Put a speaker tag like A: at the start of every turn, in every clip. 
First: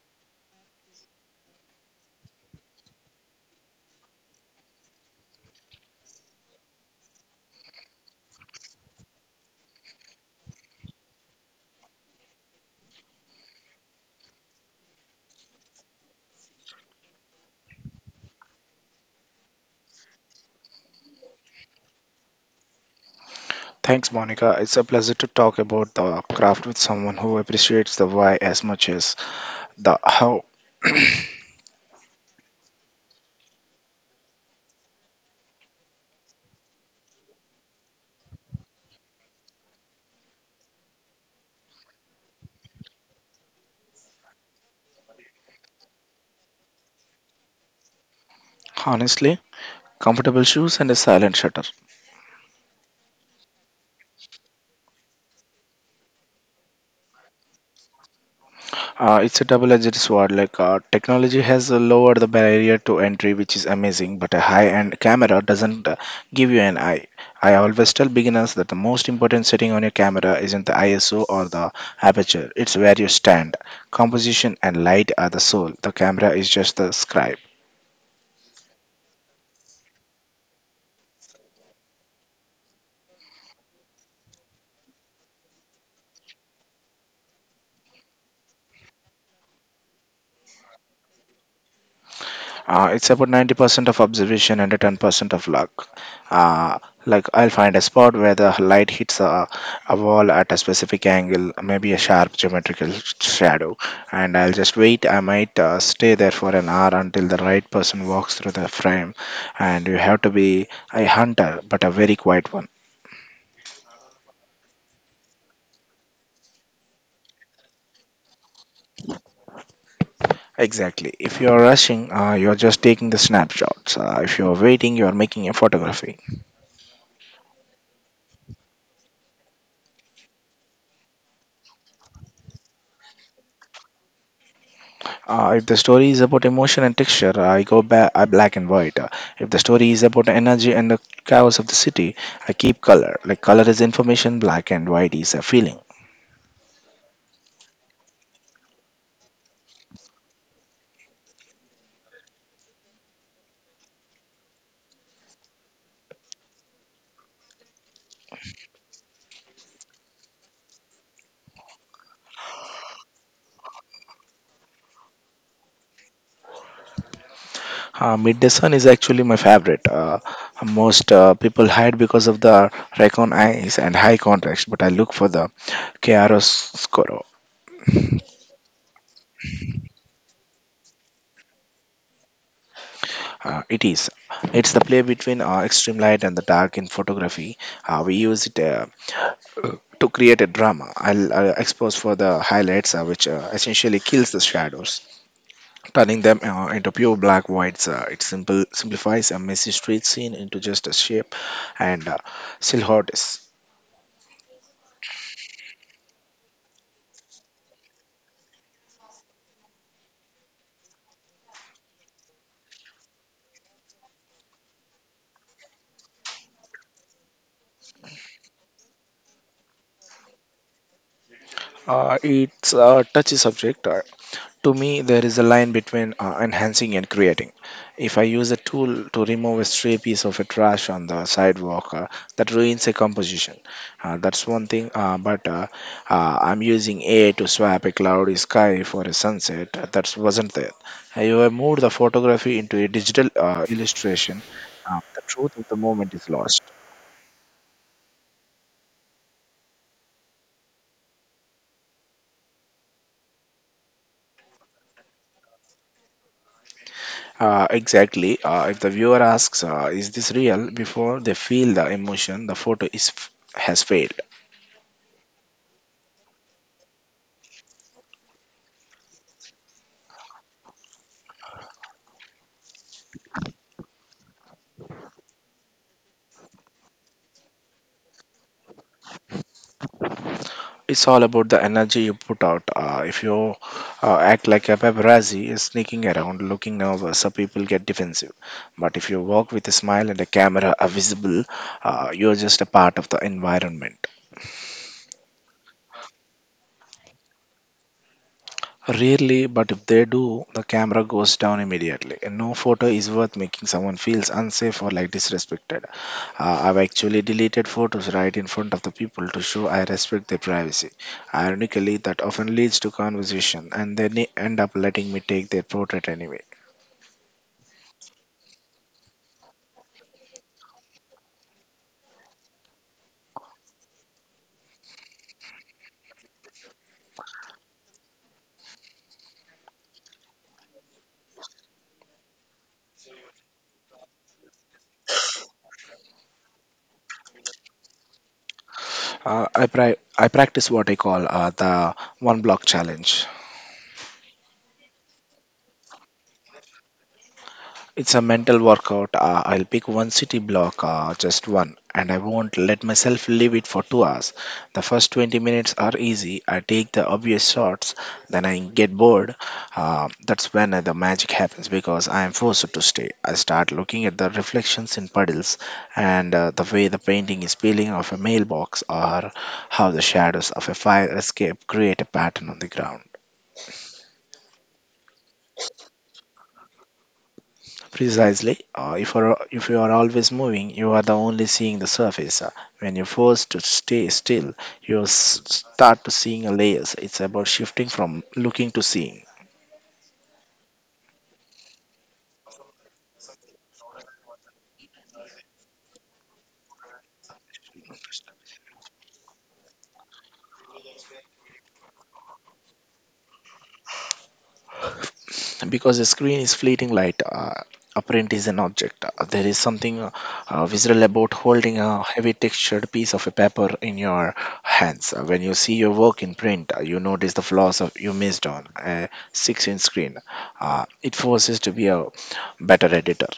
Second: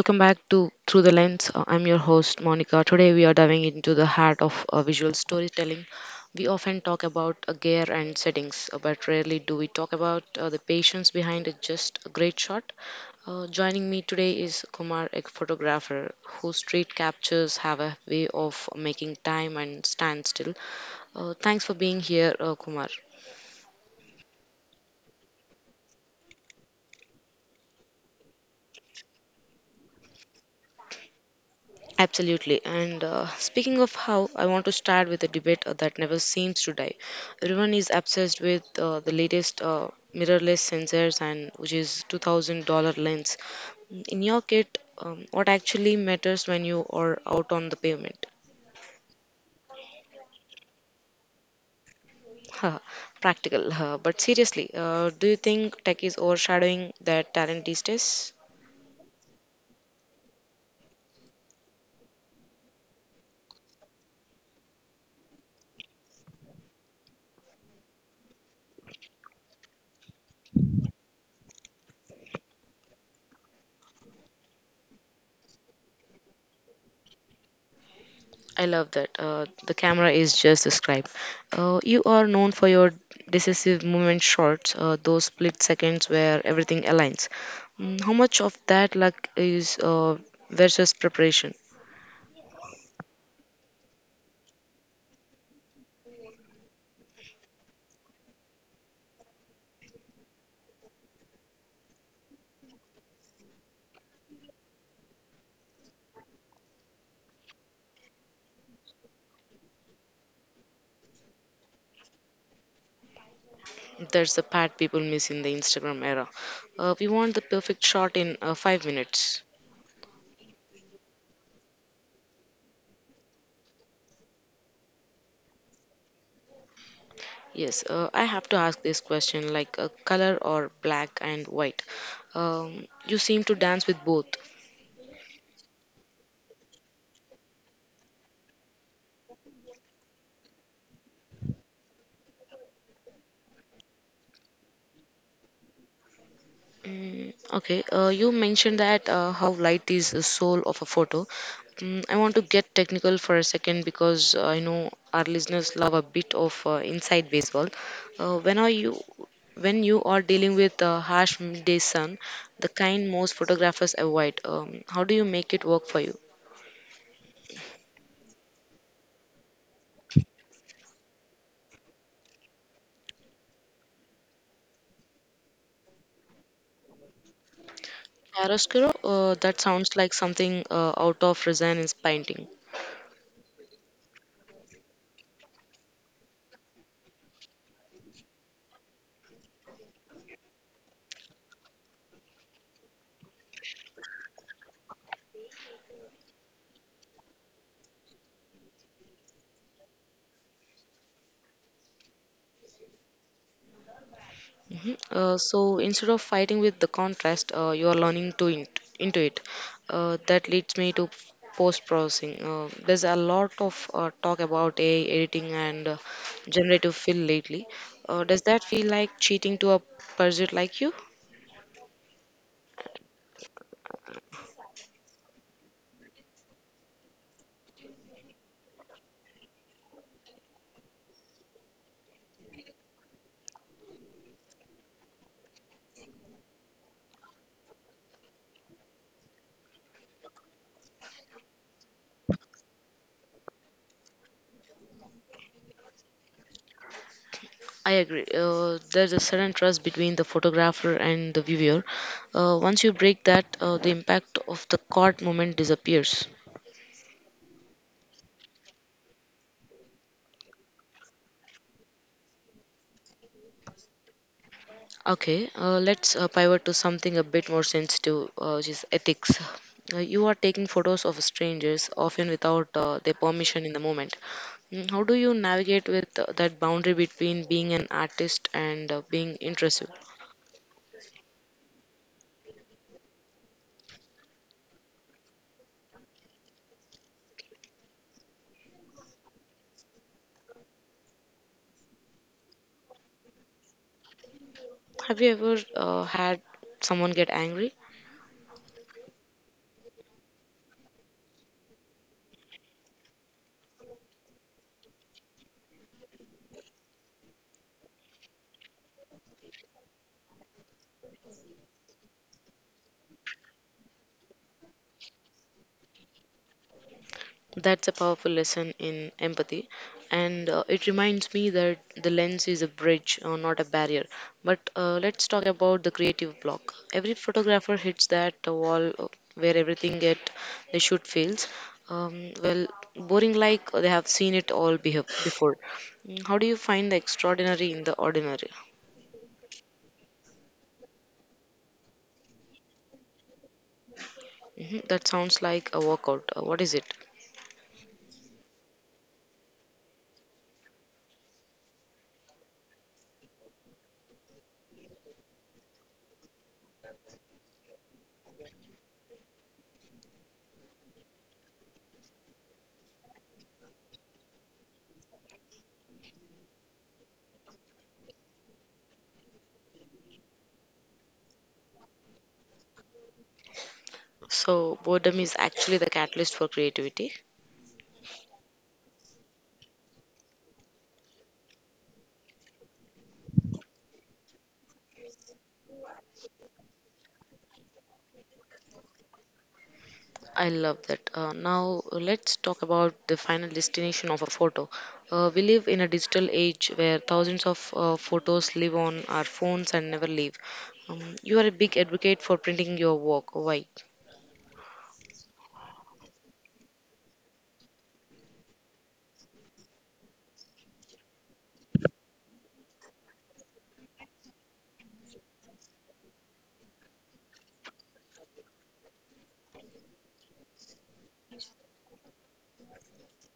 A: Welcome back to Through the Lens. I'm your host, Monica. Today, we are diving into the heart of visual storytelling. We often talk about gear and settings, but rarely do we talk about the patience behind a just a great shot. Joining me today is Kumar, a photographer whose street captures have a way of making time and stand still. Thanks for being here, Kumar.
B: Thanks, Monica. It's a pleasure to talk about the craft with someone who appreciates the why as much as the how.
A: Absolutely. And speaking of how, I want to start with a debate that never seems to die. Everyone is obsessed with the latest mirrorless sensors and which is $2,000 lens. In your kit, what actually matters when you are out on the pavement?
B: Honestly, comfortable shoes and a silent shutter.
A: Haha, practical. But seriously, do you think tech is overshadowing that talent these days?
B: It's a double edged sword. Technology has lowered the barrier to entry, which is amazing, but a high end camera doesn't give you an eye. I always tell beginners that the most important setting on your camera isn't the ISO or the aperture, it's where you stand. Composition and light are the soul, the camera is just the scribe.
A: I love that. The camera is just described. You are known for your decisive movement shots, those split seconds where everything aligns. Mm, how much of that luck is versus preparation?
B: It's about 90% of observation and 10% of luck. Uh, like I'll find a spot where the light hits a wall at a specific angle, maybe a sharp geometrical shadow, and I'll just wait. I might stay there for an hour until the right person walks through the frame, and you have to be a hunter, but a very quiet one.
A: That's the part people miss in the Instagram era. We want the perfect shot in 5 minutes.
B: Exactly. If you're rushing, you're just taking the snapshots. If you're waiting, you're making a photography.
A: Yes, I have to ask this question like color or black and white. You seem to dance with both.
B: If the story is about emotion and texture, I go back. I black and white. If the story is about energy and the chaos of the city, I keep color. Like color is information, black and white is a feeling.
A: Okay, you mentioned that how light is the soul of a photo. Mm, I want to get technical for a second because I know our listeners love a bit of inside baseball. Uh, when are you when you are dealing with harsh midday sun, the kind most photographers avoid, how do you make it work for you?
B: Midday Sun is actually my favorite. Most people hide because of the raycon eyes and high contrast, but I look for the chiaroscuro.
A: Chiaroscuro, that sounds like something out of Renaissance painting.
B: It is. It's the play between extreme light and the dark in photography. We use it. To create a drama. I'll expose for the highlights, which essentially kills the shadows, turning them into pure black whites. It simple simplifies a messy street scene into just a shape and silhouettes.
A: Mhm. So instead of fighting with the contrast, you are learning to into it. That leads me to post processing. There's a lot of talk about AI editing and generative fill lately. Does that feel like cheating to a pursuit like you?
B: It's a touchy subject. To me, there is a line between enhancing and creating. If I use a tool to remove a stray piece of a trash on the sidewalk, that ruins a composition. That's one thing. But I'm using AI to swap a cloudy sky for a sunset that wasn't there. I have moved the photography into a digital illustration. The truth of the moment is lost.
A: I agree. There's a certain trust between the photographer and the viewer. Once you break that, the impact of the caught moment disappears.
B: Exactly. If the viewer asks, "Is this real?" before they feel the emotion, the has failed.
A: Okay, let's pivot to something a bit more sensitive, which is ethics. You are taking photos of strangers, often without their permission in the moment. Mm, how do you navigate with that boundary between being an artist and being intrusive?
B: It's all about the energy you put out. If you act like a paparazzi, sneaking around, looking nervous, so people get defensive. But if you walk with a smile and a camera are visible, you're just a part of the environment.
A: Have you ever had someone get angry?
B: Rarely, but if they do, the camera goes down immediately. And no photo is worth making someone feels unsafe or like disrespected. I've actually deleted photos right in front of the people to show I respect their privacy. Ironically, that often leads to conversation, and they end up letting me take their portrait anyway.
A: That's a powerful lesson in empathy, and it reminds me that the lens is a bridge, not a barrier. But let's talk about the creative block. Every photographer hits that wall where everything that they shoot fails. Well, boring like they have seen it all before. Mm, how do you find the extraordinary in the ordinary?
B: Uh, I pri- I practice what I call the one block challenge.
A: Hmm, that sounds like a workout. What is it?
B: It's a mental workout. I'll pick one city block, just one, and I won't let myself leave it for 2 hours. The first 20 minutes are easy. I take the obvious shots, then I get bored. That's when the magic happens because I am forced to stay. I start looking at the reflections in puddles and the way the painting is peeling off a mailbox or how the shadows of a fire escape create a pattern on the ground.
A: So, boredom is actually the catalyst for creativity.
B: Precisely. If you are always moving, you are the only seeing the surface. When you're forced to stay still, you start to seeing a layers. It's about shifting from looking to seeing.
A: I love that. Now let's talk about the final destination of a photo. We live in a digital age where thousands of photos live on our phones and never leave. You are a big advocate for printing your work. Why?
B: Because the screen is fleeting light, apparent is an object. There is something visceral about holding a heavy textured piece of a paper in your hands. When you see your work in print, you notice the flaws of you missed on a 6-inch screen. It forces to be a better editor.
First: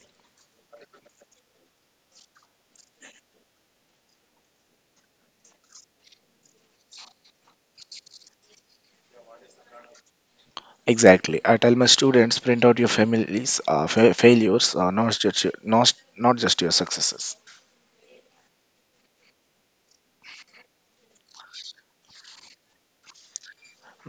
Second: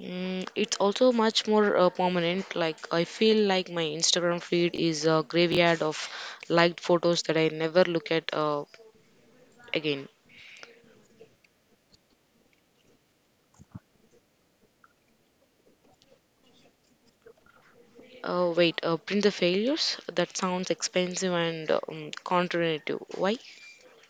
A: Mm, it's also much more permanent. Like, I feel like my Instagram feed is a graveyard of liked photos that I never look at again.
B: Exactly. I tell my students print out your families failures, not just your successes.
A: Wait, print the failures? That sounds expensive and counterintuitive. Why?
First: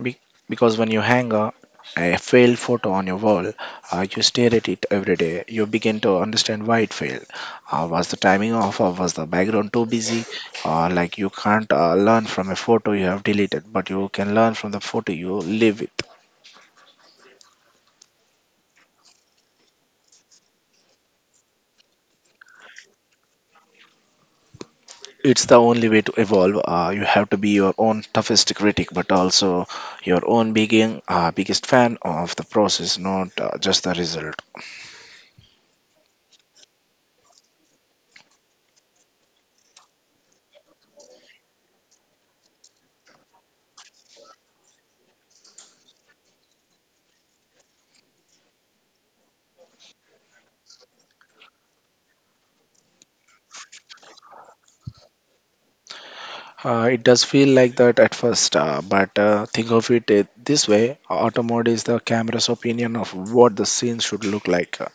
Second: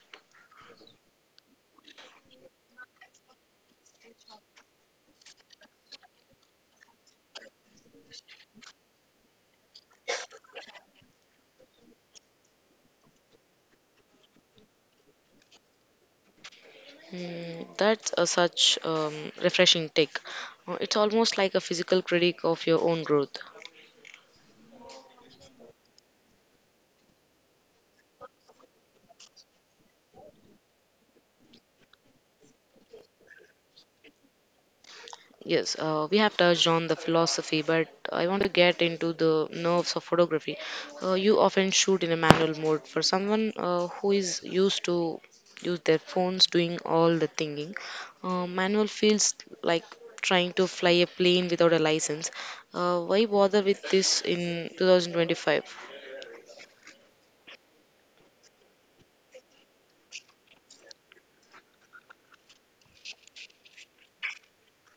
B: Be- because when you hang a failed photo on your wall, you stare at it every day. You begin to understand why it failed. Was the timing off, or was the background too busy? You can't learn from a photo you have deleted, but you can learn from the photo you live with.
A: Mm, that's a such refreshing take. It's almost like a physical critic of your own growth.
B: It's the only way to evolve. You have to be your own toughest critic, but also your own biggest fan of the process, not just the result.
A: Yes, we have touched on the philosophy, but I want to get into the nerves of photography. You often shoot in a manual mode. For someone who is used to use their phones doing all the thinking, manual feels like trying to fly a plane without a license. Why bother with this in 2025?
B: It does feel like that at first, but think of it this way: auto mode is the camera's opinion of what the scene should look like.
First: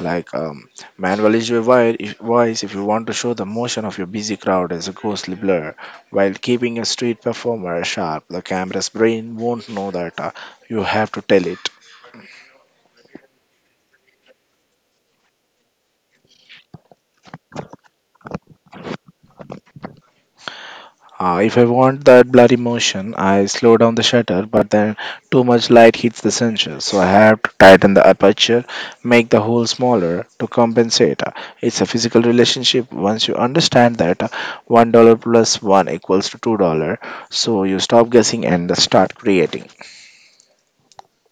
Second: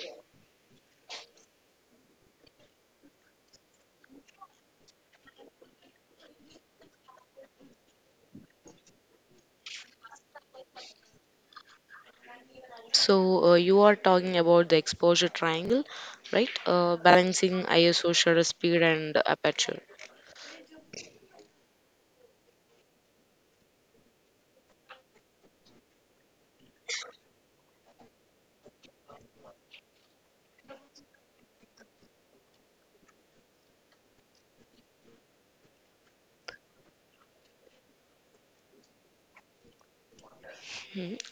B: like um, Manual is your voice if you want to show the motion of your busy crowd as a ghostly blur, while keeping a street performer sharp. The camera's brain won't know that you have to tell it.
A: So you are talking about the exposure triangle, right? Balancing ISO shutter speed and aperture.
B: If I want that bloody motion, I slow down the shutter, but then too much light hits the sensor, so I have to tighten the aperture, make the hole smaller to compensate. It's a physical relationship. Once you understand that $1 plus one equals to $2, so you stop guessing and start creating.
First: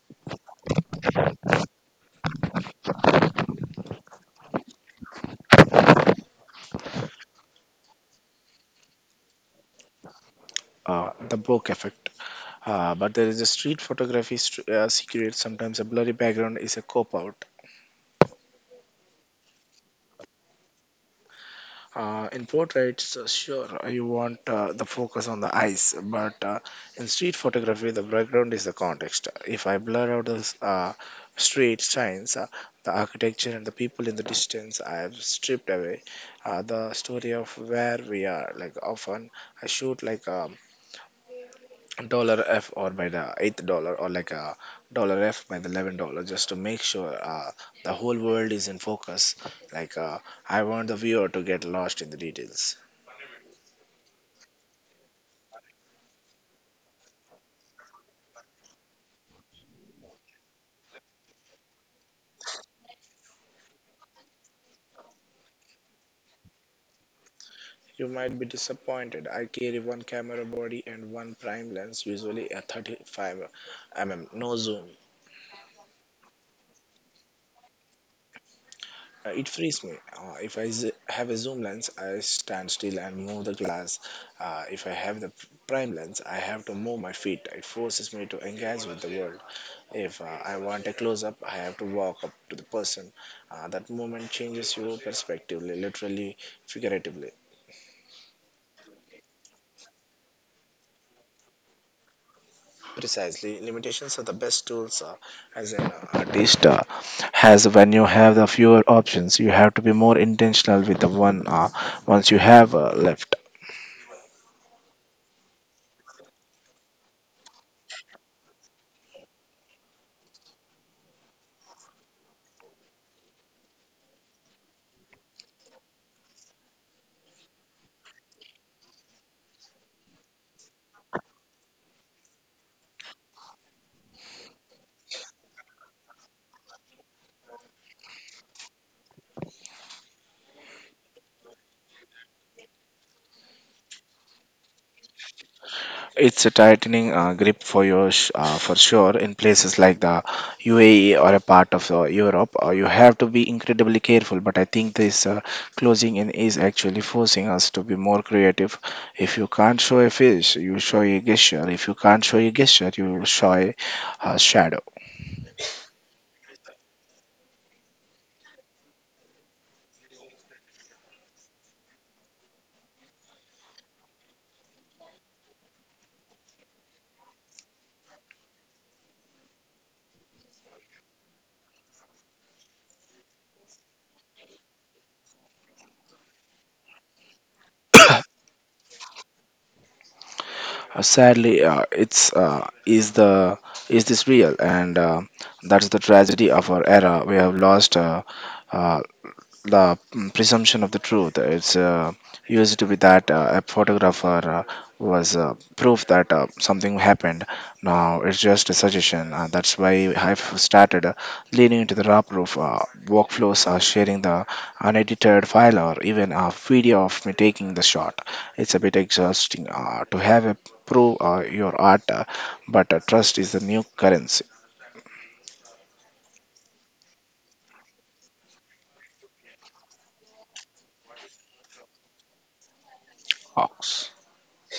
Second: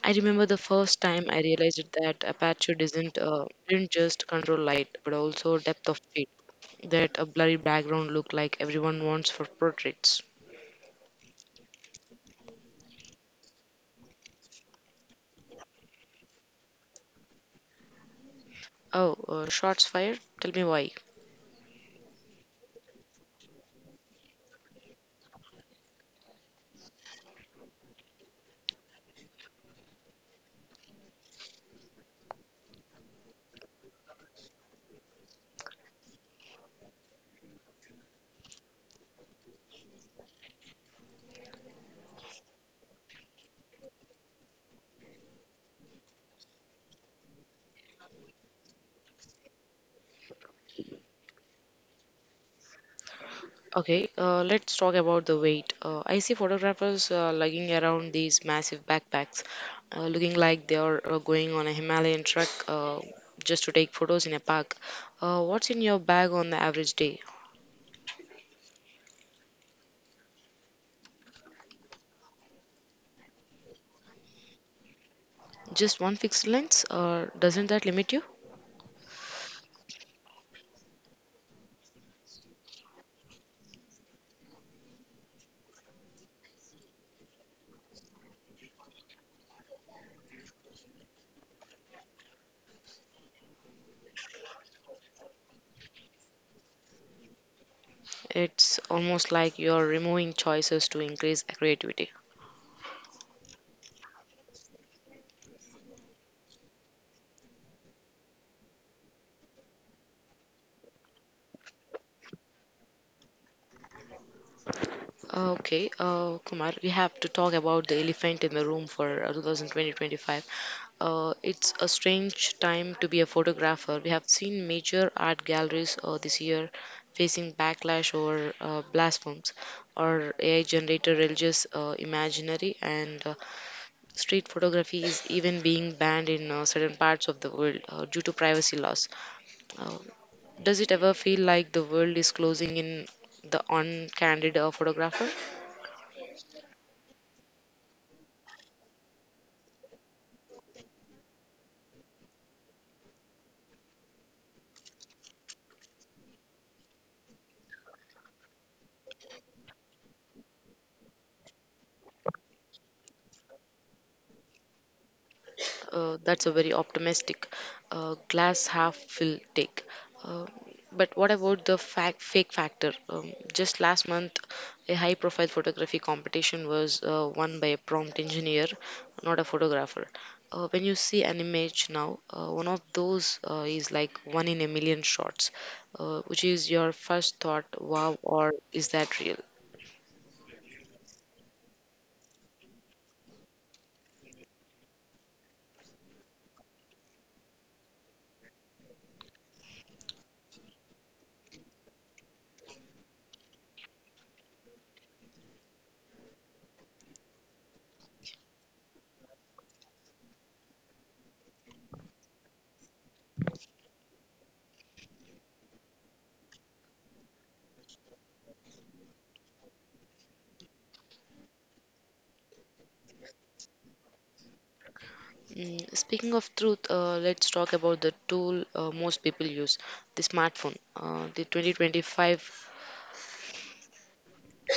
A: I remember the first time I realized that aperture doesn't didn't just control light, but also depth of field. That a blurry background look like everyone wants for portraits.
B: The bokeh effect. But there is a street photography secret. Sometimes a blurry background is a cop out.
A: Oh, shots fired. Tell me why.
B: In portraits, sure, you want the focus on the eyes, but in street photography, the background is the context. If I blur out the street signs, the architecture and the people in the distance, I have stripped away the story of where we are. Like often, I shoot like a dollar F or by the eighth dollar or like a dollar F by the $11 just to make sure the whole world is in focus. Like uh, I want the viewer to get lost in the details.
A: Okay, let's talk about the weight. I see photographers lugging around these massive backpacks, looking like they are going on a Himalayan trek just to take photos in a park. What's in your bag on the average day?
B: You might be disappointed. I carry one camera body and one prime lens, usually a 35 mm, no zoom.
A: Just one fixed lens? Or doesn't that limit you?
B: It frees me. Uh, if I have a zoom lens, I stand still and move the glass. If I have the prime lens, I have to move my feet. It forces me to engage with the world. If I want a close up, I have to walk up to the person. That moment changes your perspective, literally, figuratively.
A: It's almost like you're removing choices to increase creativity.
B: Precisely, limitations are the best tools as an artist has when you have the fewer options. You have to be more intentional with the one once you have left.
A: Okay, Kumar, we have to talk about the elephant in the room for 2020. It's a strange time to be a photographer. We have seen major art galleries this year facing backlash over blasphemous or AI-generated religious imaginary, and street photography is even being banned in certain parts of the world due to privacy laws. Uh, does it ever feel like the world is closing in the on-candid photographer?
B: It's a tightening grip for sure in places like the UAE or a part of Europe. You have to be incredibly careful. But I think this closing in is actually forcing us to be more creative. If you can't show a face, you show a gesture. If you can't show a gesture, you show a shadow.
A: That's a very optimistic glass half full take. Uh, but what about the fac fake factor? Just last month, a high profile photography competition was won by a prompt engineer, not a photographer. When you see an image now, one of those is like one in a million shots, which is your first thought, wow, or is that real?
B: Sadly, it's is the is this real? And That's the tragedy of our era. We have lost uh, presumption of the truth. It's used to be that a photographer was proof that something happened. Now it's just a suggestion. That's why I've started leaning into the raw proof. Workflows are sharing the unedited file or even a video of me taking the shot. It's a bit exhausting to have a prove your art, but trust is the new currency.
A: Mm, speaking of truth, let's talk about the tool most people use, the smartphone. Uh, the 2025,
B: Ox.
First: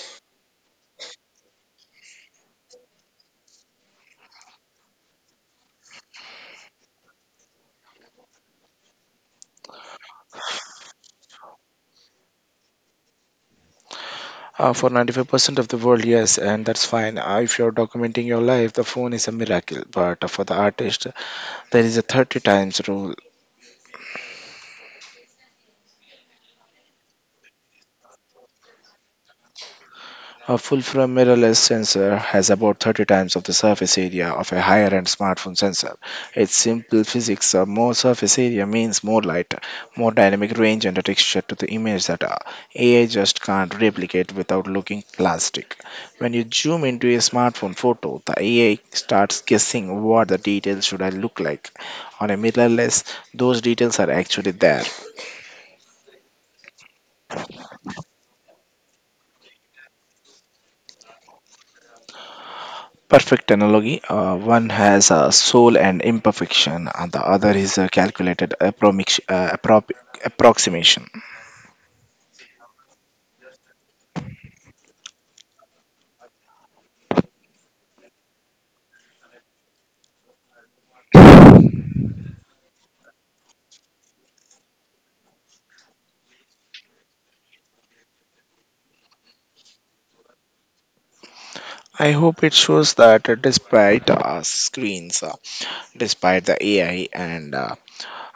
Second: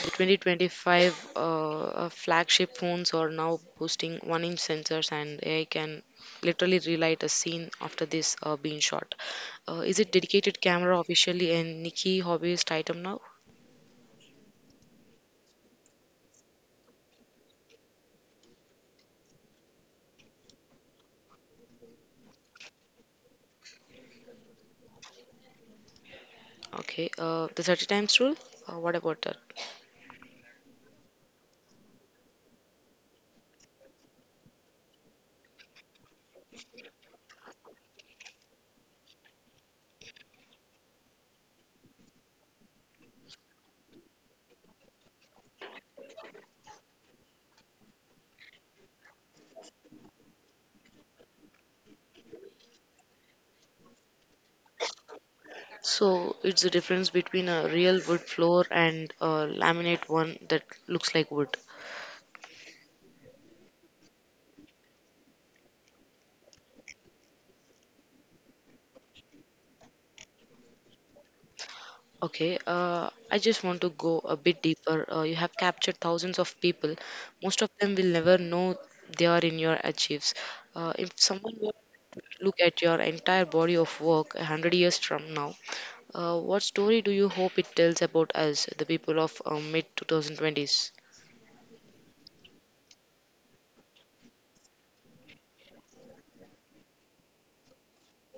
A: the 2025 flagship phones are now boasting one-inch sensors, and AI can literally relight a scene after this being shot. Is it dedicated camera officially and Nikki hobbyist item now?
B: For 95% of the world, yes, and that's fine. If you're documenting your life, the phone is a miracle. But for the artist, there is a 30 times rule.
A: Okay, the 30 times rule. What about that?
B: A full-frame mirrorless sensor has about 30 times of the surface area of a higher-end smartphone sensor. Its simple physics of more surface area means more light, more dynamic range and a texture to the image that AI just can't replicate without looking plastic. When you zoom into a smartphone photo, the AI starts guessing what the details should I look like. On a mirrorless, those details are actually there.
A: So it's the difference between a real wood floor and a laminate one that looks like wood.
B: Perfect analogy. One has a soul and imperfection, and the other is a calculated approximation. Approximation.
A: Okay, I just want to go a bit deeper. You have captured thousands of people. Most of them will never know they are in your achieves. If someone were to look at your entire body of work 100 years from now, what story do you hope it tells about us, the people of mid 2020s?
B: I hope it shows that despite screens, despite the AI and uh,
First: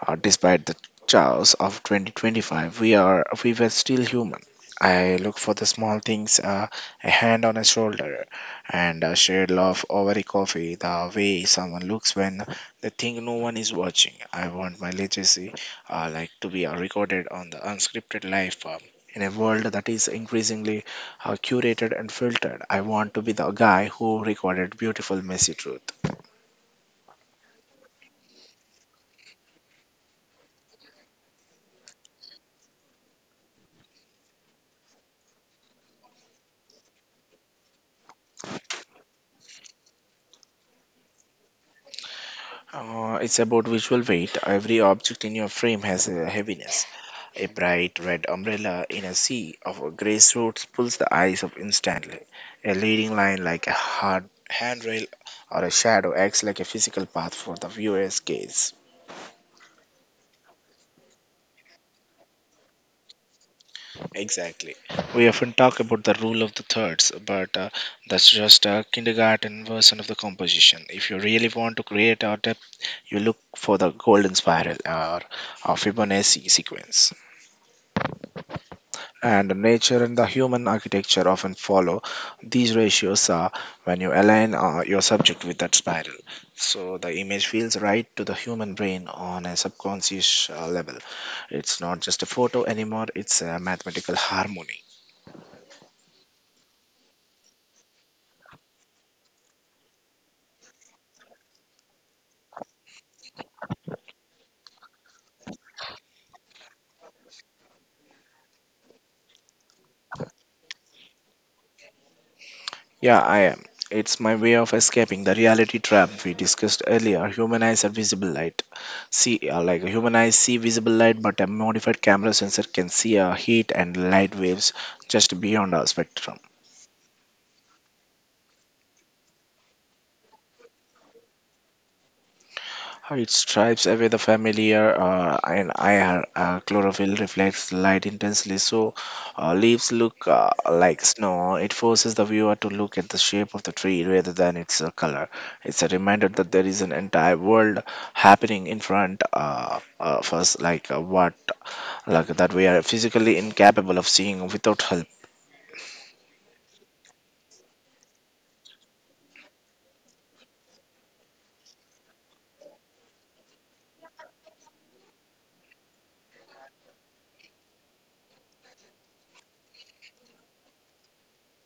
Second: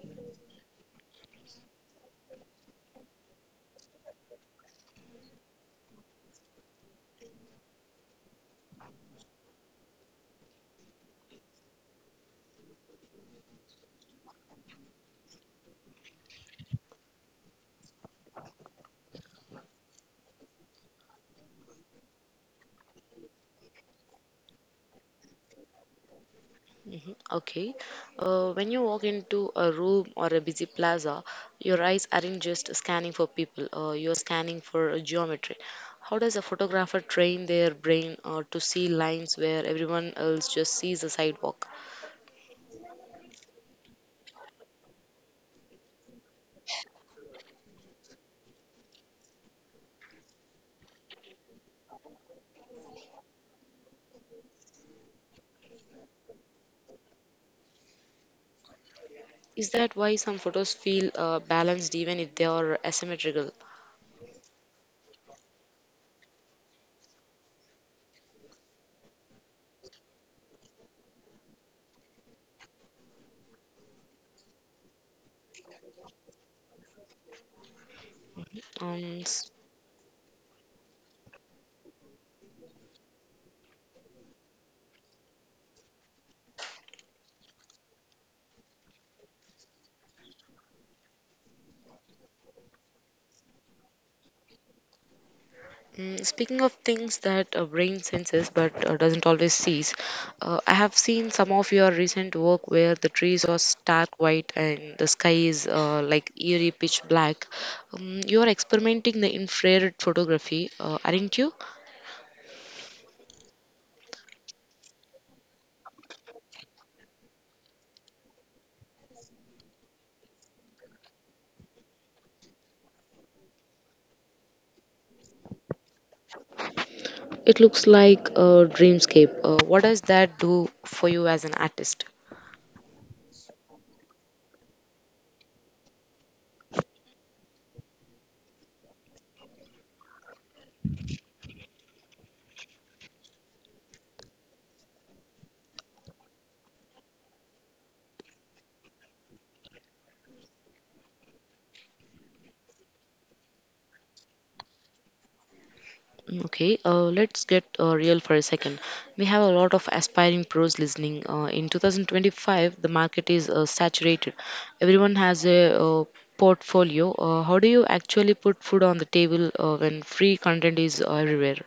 B: Uh, despite the chaos of 2025, we were still human. I look for the small things, a hand on a shoulder, and a shared laugh over a coffee. The way someone looks when they think no one is watching. I want my legacy, to be recorded on the unscripted life. In a world that is increasingly curated and filtered, I want to be the guy who recorded beautiful, messy truth.
A: Okay. When you walk into a room or a busy plaza, your eyes aren't just scanning for people, you're scanning for a geometry. How does a photographer train their brain to see lines where everyone else just sees a sidewalk?
B: It's about visual weight. Every object in your frame has a heaviness. A bright red umbrella in a sea of grey suits pulls the eyes up instantly. A leading line like a hard handrail or a shadow acts like a physical path for the viewer's gaze.
A: Is that why some photos feel balanced even if they are asymmetrical?
B: Exactly. We often talk about the rule of the thirds, but that's just a kindergarten version of the composition. If you really want to create art depth, you look for the golden spiral or Fibonacci sequence.
A: Um,
B: And nature and the human architecture often follow these ratios when you align your subject with that spiral so the image feels right to the human brain on a subconscious level. It's not just a photo anymore, it's a mathematical harmony.
A: Mm, speaking of things that a brain senses but doesn't always sees, I have seen some of your recent work where the trees are stark white and the sky is like eerie pitch black. You are experimenting the infrared photography, aren't you?
B: Yeah, I am. It's my way of escaping the reality trap we discussed earlier. Human eyes see visible light, but a modified camera sensor can see heat and light waves just beyond our spectrum.
A: It looks like a dreamscape. What does that do for you as an artist?
B: How It stripes away the familiar, and IR chlorophyll reflects light intensely, so leaves look like snow. It forces the viewer to look at the shape of the tree rather than its color. It's a reminder that there is an entire world happening in front of us, like what, like that we are physically incapable of seeing without help.
A: Okay, let's get real for a second. We have a lot of aspiring pros listening. In 2025, the market is saturated. Everyone has a portfolio. How do you actually put food on the table when free content is everywhere?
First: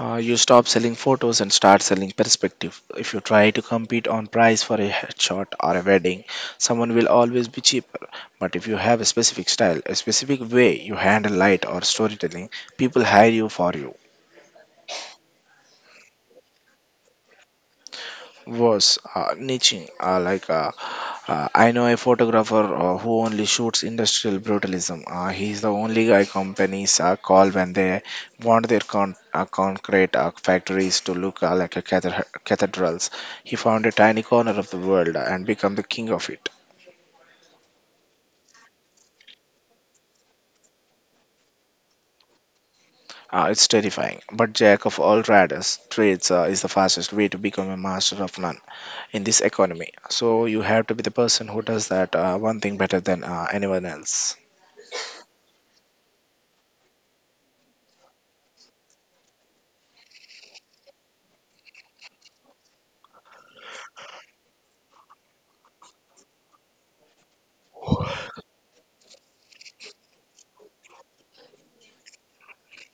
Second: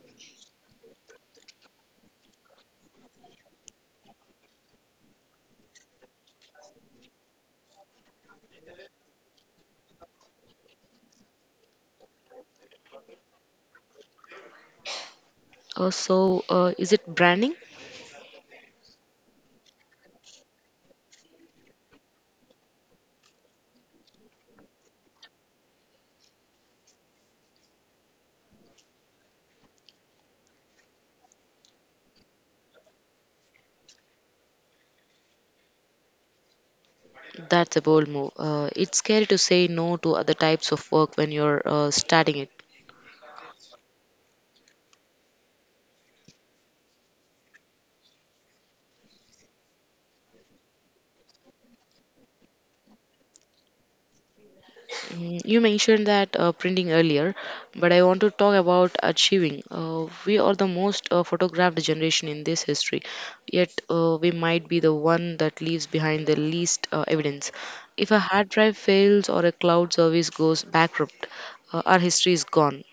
B: You stop selling photos and start selling perspective. If you try to compete on price for a headshot or a wedding, someone will always be cheaper. But if you have a specific style, a specific way you handle light or storytelling, people hire you for you.
A: So, is it branding?
B: Was niche like I know a photographer who only shoots industrial brutalism. He's the only guy companies call when they want their concrete factories to look like cathedrals. He found a tiny corner of the world and become the king of it.
A: That's a bold move. It's scary to say no to other types of work when you're starting it.
B: It's terrifying, but Jack of all trades is the fastest way to become a master of none in this economy. So you have to be the person who does that one thing better than anyone else.
A: Mm, you mentioned that printing earlier, but I want to talk about achieving. We are the most photographed generation in this history, yet we might be the one that leaves behind the least evidence. If a hard drive fails or a cloud service goes bankrupt, our history is gone.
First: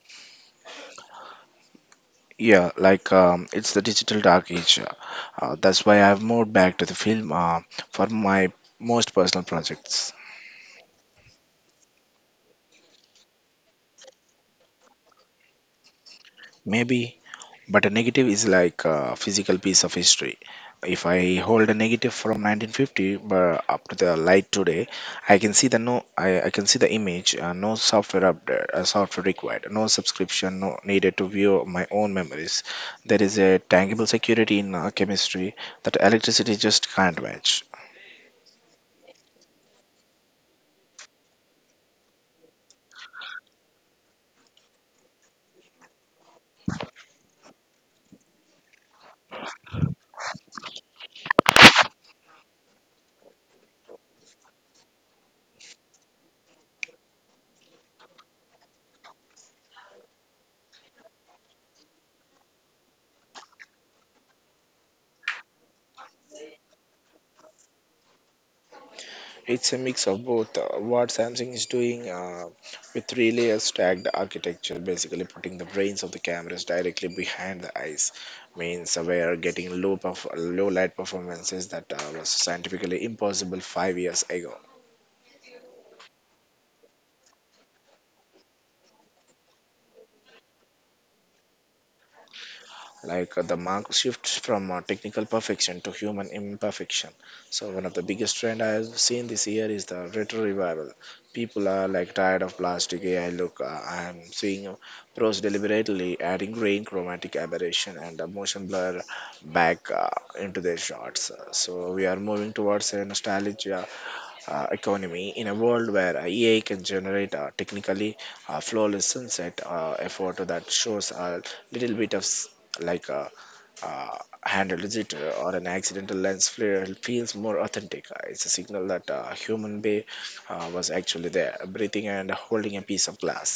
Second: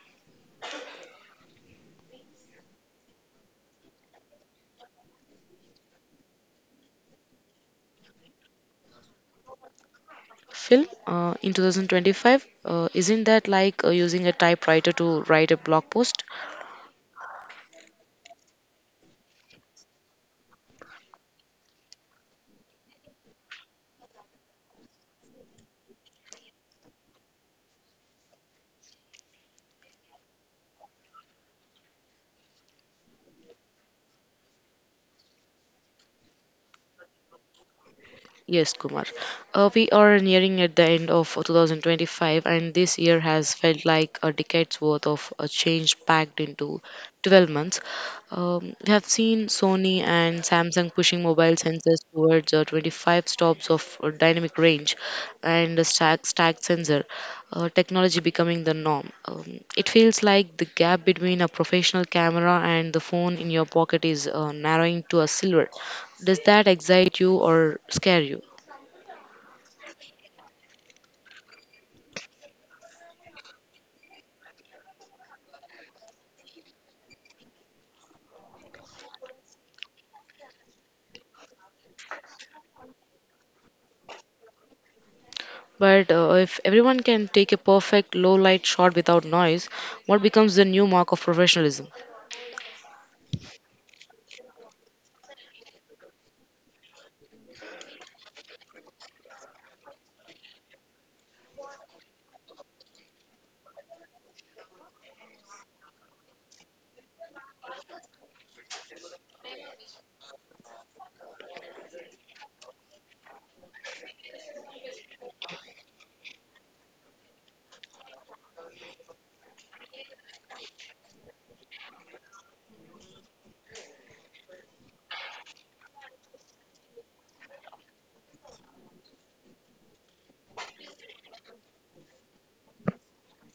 B: It's the digital dark age. That's why I've moved back to the film for my most personal projects.
A: Film in 2025, isn't that like using a typewriter to write a blog post?
B: Maybe, but a negative is like a physical piece of history. If I hold a negative from 1950 but up to the light today, I can see the image. No software update, software required, no subscription, no needed to view my own memories. There is a tangible security in chemistry that electricity just can't match.
A: Yes, Kumar. We are nearing at the end of 2025, and this year has felt like a decade's worth of a change packed into 12 months. We have seen Sony and Samsung pushing mobile sensors towards 25 stops of dynamic range and a stacked sensor, technology becoming the norm. It feels like the gap between a professional camera and the phone in your pocket is narrowing to a silver. Does that excite you or scare you?
B: It's a mix of both. What Samsung is doing with three layer stacked architecture, basically putting the brains of the cameras directly behind the eyes, means we are getting low light performances that was scientifically impossible 5 years ago.
A: But if everyone can take a perfect low light shot without noise, what becomes the new mark of professionalism?
B: The mark shifts from technical perfection to human imperfection. So one of the biggest trend I've seen this year is the retro revival. People are like tired of plastic AI look. I'm seeing pros deliberately adding grain, chromatic aberration and motion blur back into their shots. So we are moving towards a nostalgia economy in a world where AI can generate technically flawless sunset. A photo that shows a little bit of s- like a uh, handled jitter or an accidental lens flare feels more authentic. It's a signal that a human being was actually there, breathing and holding a piece of glass.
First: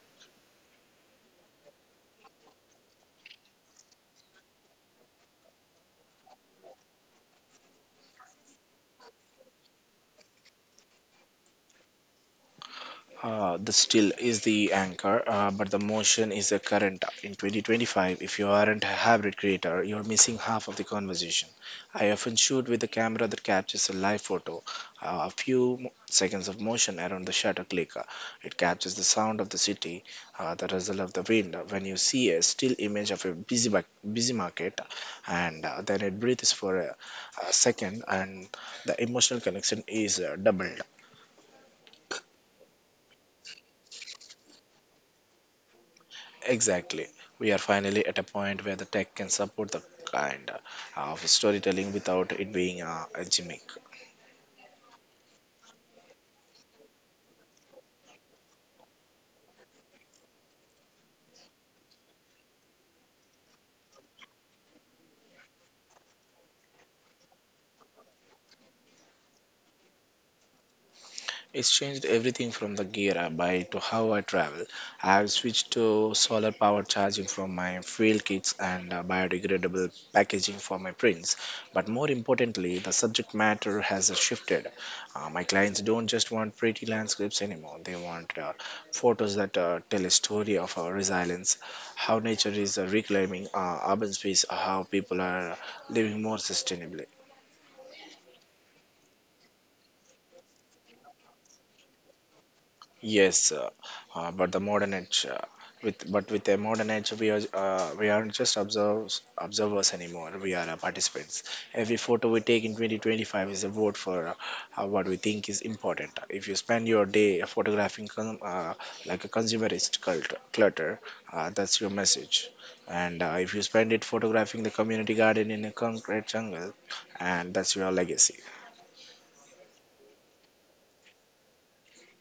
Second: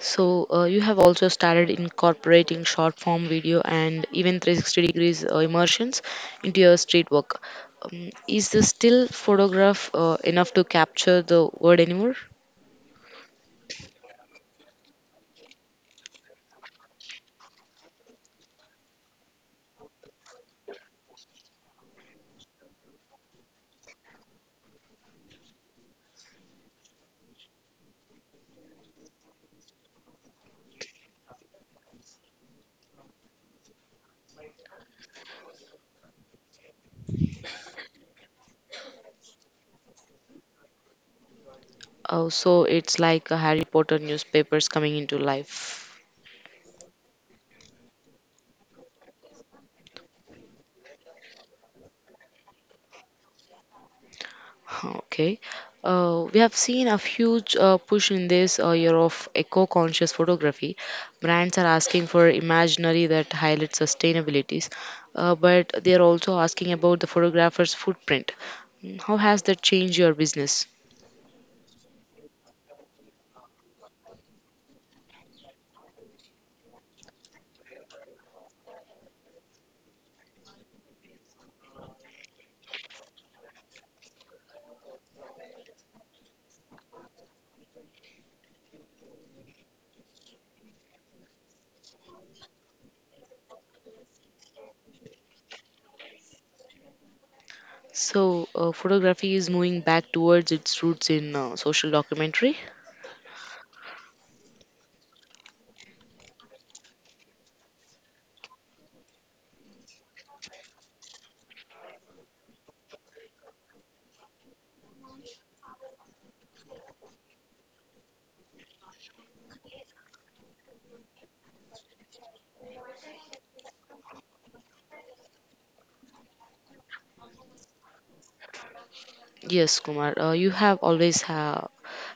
A: So, you have also started incorporating short form video and even 360 degrees immersions into your street work. Is the still photograph enough to capture the word anymore?
B: The still is the anchor, but the motion is the current. In 2025, if you aren't a hybrid creator, you're missing half of the conversation. I often shoot with a camera that captures a live photo, a few seconds of motion around the shutter clicker. It captures the sound of the city, the rustle of the wind. When you see a still image of a busy market, and then it breathes for a second, and the emotional connection is doubled.
A: So, it's like a Harry Potter newspapers coming into life.
B: Exactly. We are finally at a point where the tech can support the kind of storytelling without it being a gimmick.
A: Okay. We have seen a huge push in this year of eco-conscious photography. Brands are asking for imaginary that highlight sustainabilities, but they are also asking about the photographer's footprint. How has that changed your business?
B: It's changed everything from the gear I buy to how I travel. I've switched to solar power charging from my field kits and biodegradable packaging for my prints. But more importantly, the subject matter has shifted. My clients don't just want pretty landscapes anymore, they want photos that tell a story of our resilience, how nature is reclaiming urban space, how people are living more sustainably.
A: Photography is moving back towards its roots in social documentary.
B: Yes, but the modern age, with the modern age, we aren't just observers anymore. We are participants. Every photo we take in 2025 is a vote for what we think is important. If you spend your day photographing a consumerist clutter, that's your message. And if you spend it photographing the community garden in a concrete jungle, and that's your legacy.
A: Yes, Kumar, you have always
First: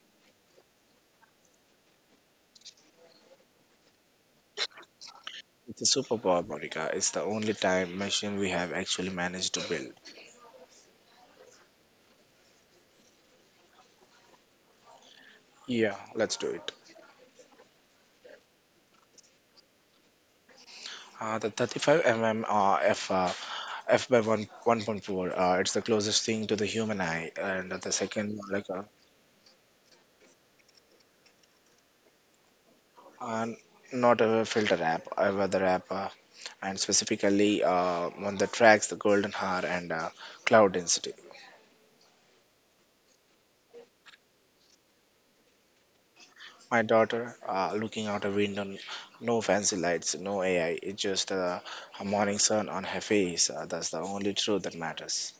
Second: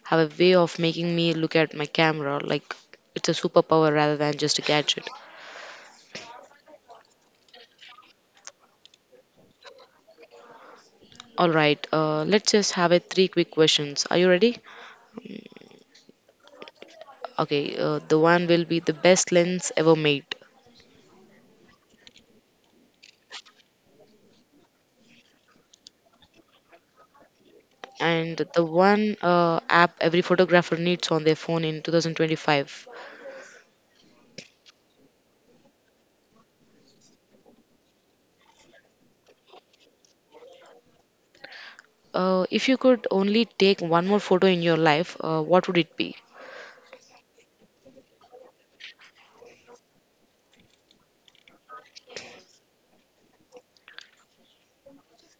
A: have a way of making me look at my camera like it's a superpower rather than just a gadget.
B: It's a superpower, Monica. It's the only time machine we have actually managed to build.
A: All right, let's just have a three quick questions. Are you ready?
B: Yeah, let's do it.
A: Okay, the one will be the best lens ever made,
B: The 35 mm f f by one 1.4. It's the closest thing to the human eye, and the
A: and
B: second
A: the
B: like a
A: one app every photographer needs on their phone in 2025.
B: uh, not a filter app, a weather app, and specifically one that tracks the golden hour and cloud density.
A: If you could only take one more photo in your life, what would it be?
B: My daughter looking out a window, no fancy lights, no AI. It's just a morning sun on her face. That's the only truth that matters.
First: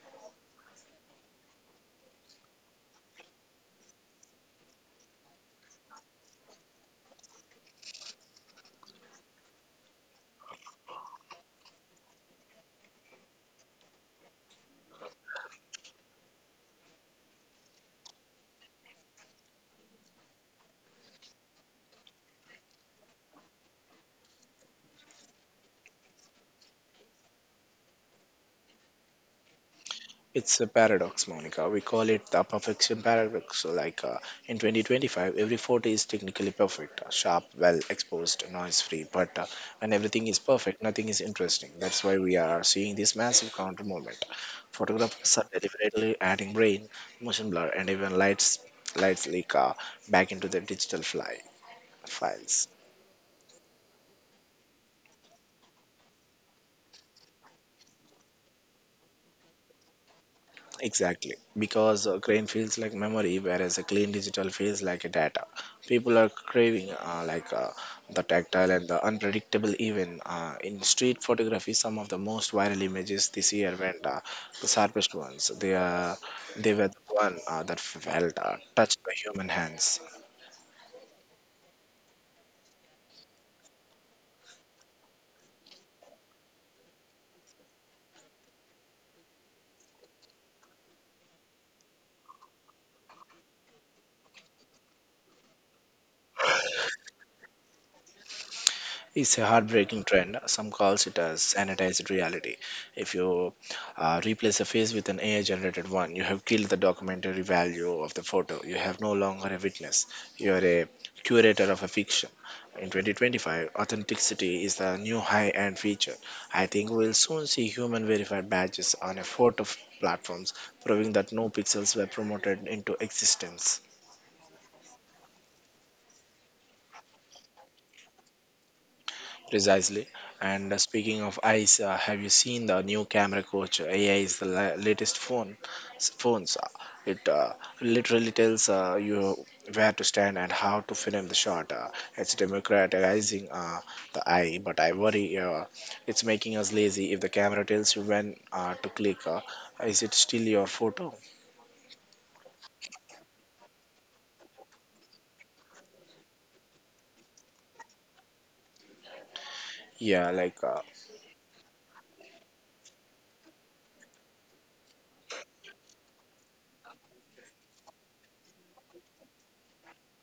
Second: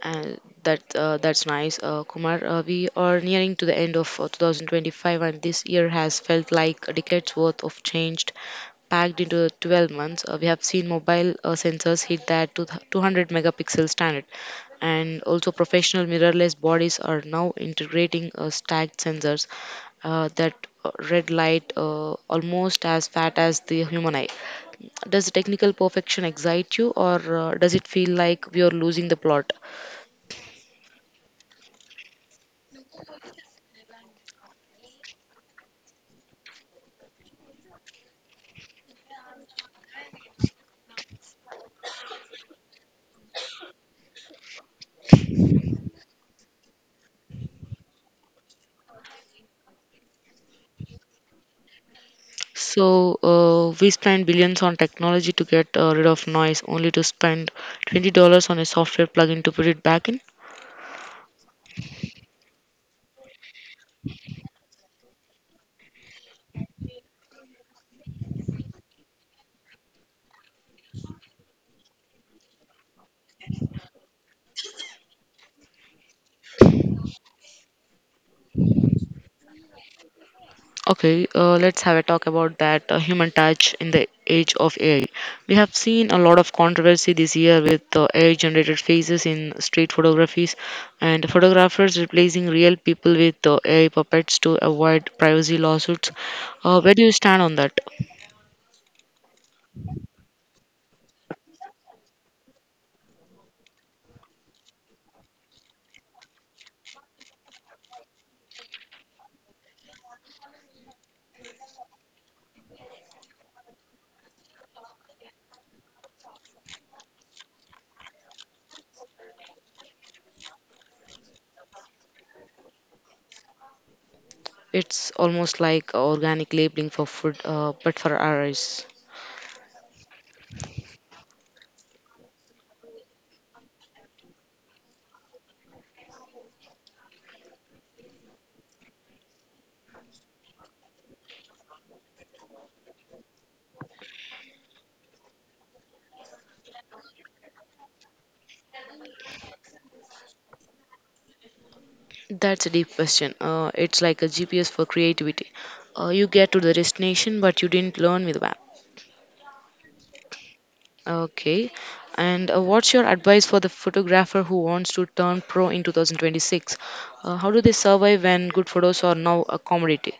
A: And that's nice, Kumar. We are nearing to the end of 2025, and this year has felt like a decade's worth of change packed into 12 months. We have seen mobile sensors hit that two 200 megapixel standard, and also professional mirrorless bodies are now integrating stacked sensors that red light almost as fat as the human eye. Does technical perfection excite you, or does it feel like we are losing the plot?
B: It's a paradox, Monica. We call it the perfection paradox. In 2025, every photo is technically perfect, sharp, well exposed, noise free. But when everything is perfect, nothing is interesting. That's why we are seeing this massive counter movement. Photographers are deliberately adding brain, motion blur, and even lights leak back into the digital files.
A: So we spend billions on technology to get rid of noise, only to spend $20 on a software plugin to put it back in.
B: Exactly, because a grain feels like memory, whereas a clean digital feels like a data. People are craving the tactile and the unpredictable. Even in street photography, some of the most viral images this year went the sharpest ones. They were the one that felt touched by human hands.
A: Okay, let's have a talk about that human touch in the age of AI. We have seen a lot of controversy this year with AI-generated faces in street photographies and photographers replacing real people with AI puppets to avoid privacy lawsuits. Where do you stand on that?
B: It's a heartbreaking trend. Some calls it as sanitized reality. If you replace a face with an AI generated one, you have killed the documentary value of the photo. You have no longer a witness. You are a curator of a fiction. In 2025, authenticity is the new high end feature. I think we'll soon see human verified badges on a photo platforms proving that no pixels were promoted into existence.
A: It's almost like organic labeling for food, but for our eyes.
B: Precisely. And speaking of eyes, have you seen the new camera coach? AI is the latest Phones. It literally tells you where to stand and how to film the shot. It's democratizing the eye, but I worry it's making us lazy. If the camera tells you when to click, is it still your photo?
A: That's a deep question. It's like a GPS for creativity. You get to the destination, but you didn't learn with the map.
B: Yeah, like. Uh,
A: Okay. And what's your advice for the photographer who wants to turn pro in 2026? How do they survive when good photos are now a commodity?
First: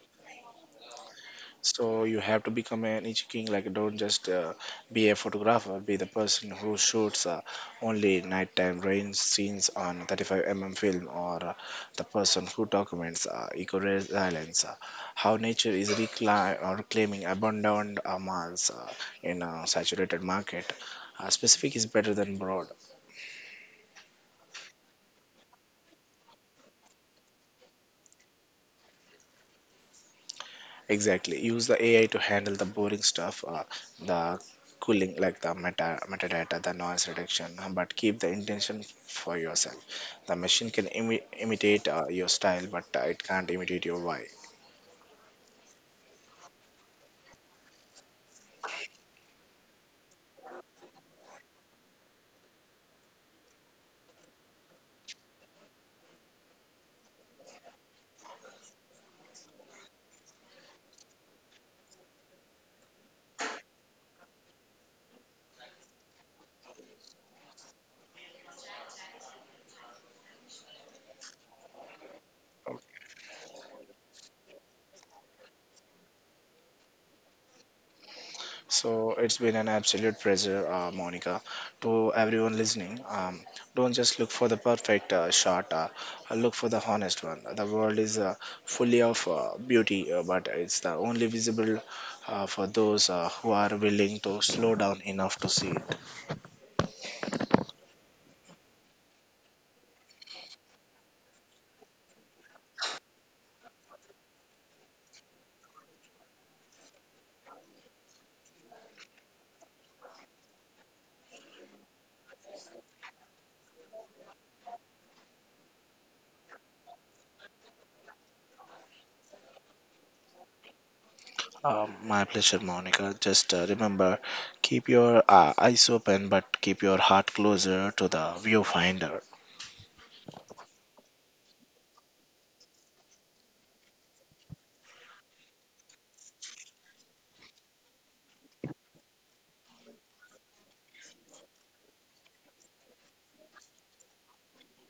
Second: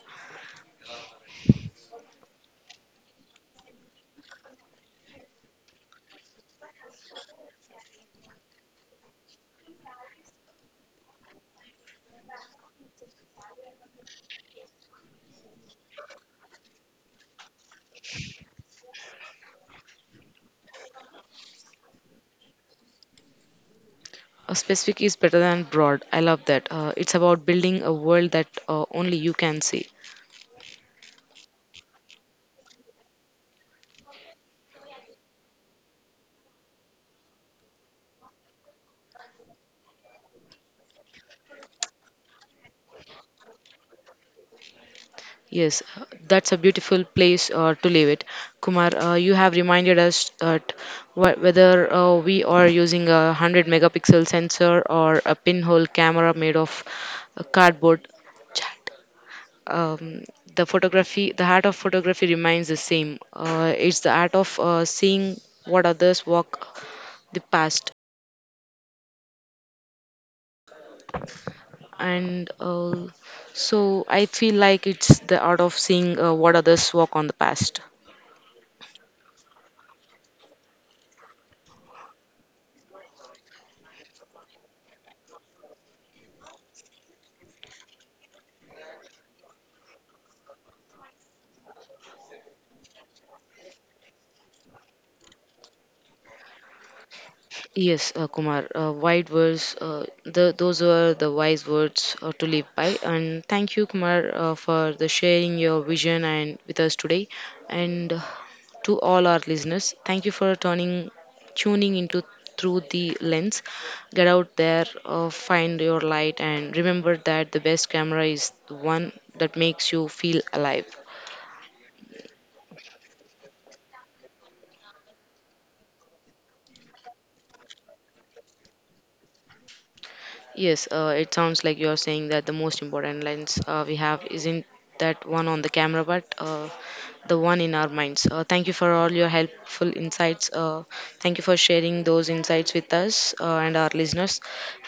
B: So you have to become an each king. Like don't just be a photographer. Be the person who shoots only nighttime rain scenes on 35 mm film, or the person who documents eco resilience, how nature is reclaiming or claiming abandoned malls in a saturated market. Specific is better than broad.
A: A specific is better than broad. I love that. It's about building a world that only you can see.
B: Exactly. Use the AI to handle the boring stuff, the cooling, like the metadata, the noise reduction, but keep the intention for yourself. The machine can imitate your style, but it can't imitate your why.
A: Yes, that's a beautiful place to leave it. Kumar, you have reminded us that whether we are using a 100 megapixel sensor or a pinhole camera made of cardboard chat. Um, the photography, the art of photography remains the same. It's the art of seeing what others walk the past and so I feel like it's the art of seeing what others walk on the past.
B: So it's been an absolute pleasure, Monica. To everyone listening, don't just look for the perfect shot, look for the honest one. The world is fully of beauty, but it's the only visible for those who are willing to slow down enough to see it.
A: Yes, Kumar, wise words, the, those were the wise words to live by. And thank you, Kumar, for the sharing your vision and with us today. And To all our listeners, thank you for tuning into through the lens. Get out there, find your light, and remember that the best camera is the one that makes you feel alive.
B: My pleasure, Monica. Just remember, keep your eyes open, but keep your heart closer to the viewfinder.
A: Yes, it sounds like you're saying that the most important lens we have isn't that one on the camera, but the one in our minds. Thank you for all your helpful insights. Thank you for sharing those insights with us and our listeners.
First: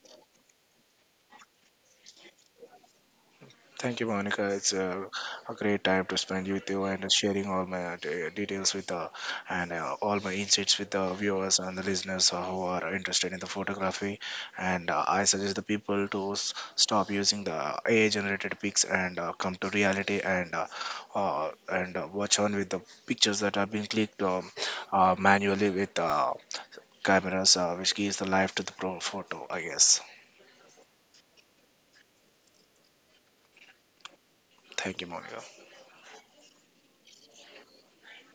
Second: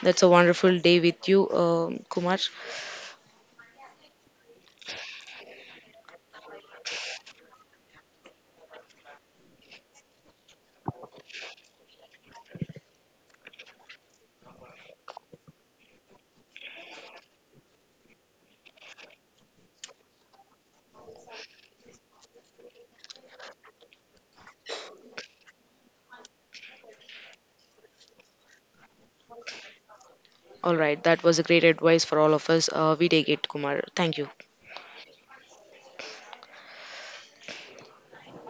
A: That's a wonderful day with you, Kumar.
B: Thank you, Monica. It's a great time to spend with you and sharing all my details with the and all my insights with the viewers and the listeners who are interested in the photography. And I suggest the people to stop using the AI-generated pics and come to reality and watch on with the pictures that are being clicked manually with cameras, which gives the life to the pro photo. I guess.
A: All right, that was a great advice for all of us. We take it, Kumar. Thank you.
B: Thank you, Monica.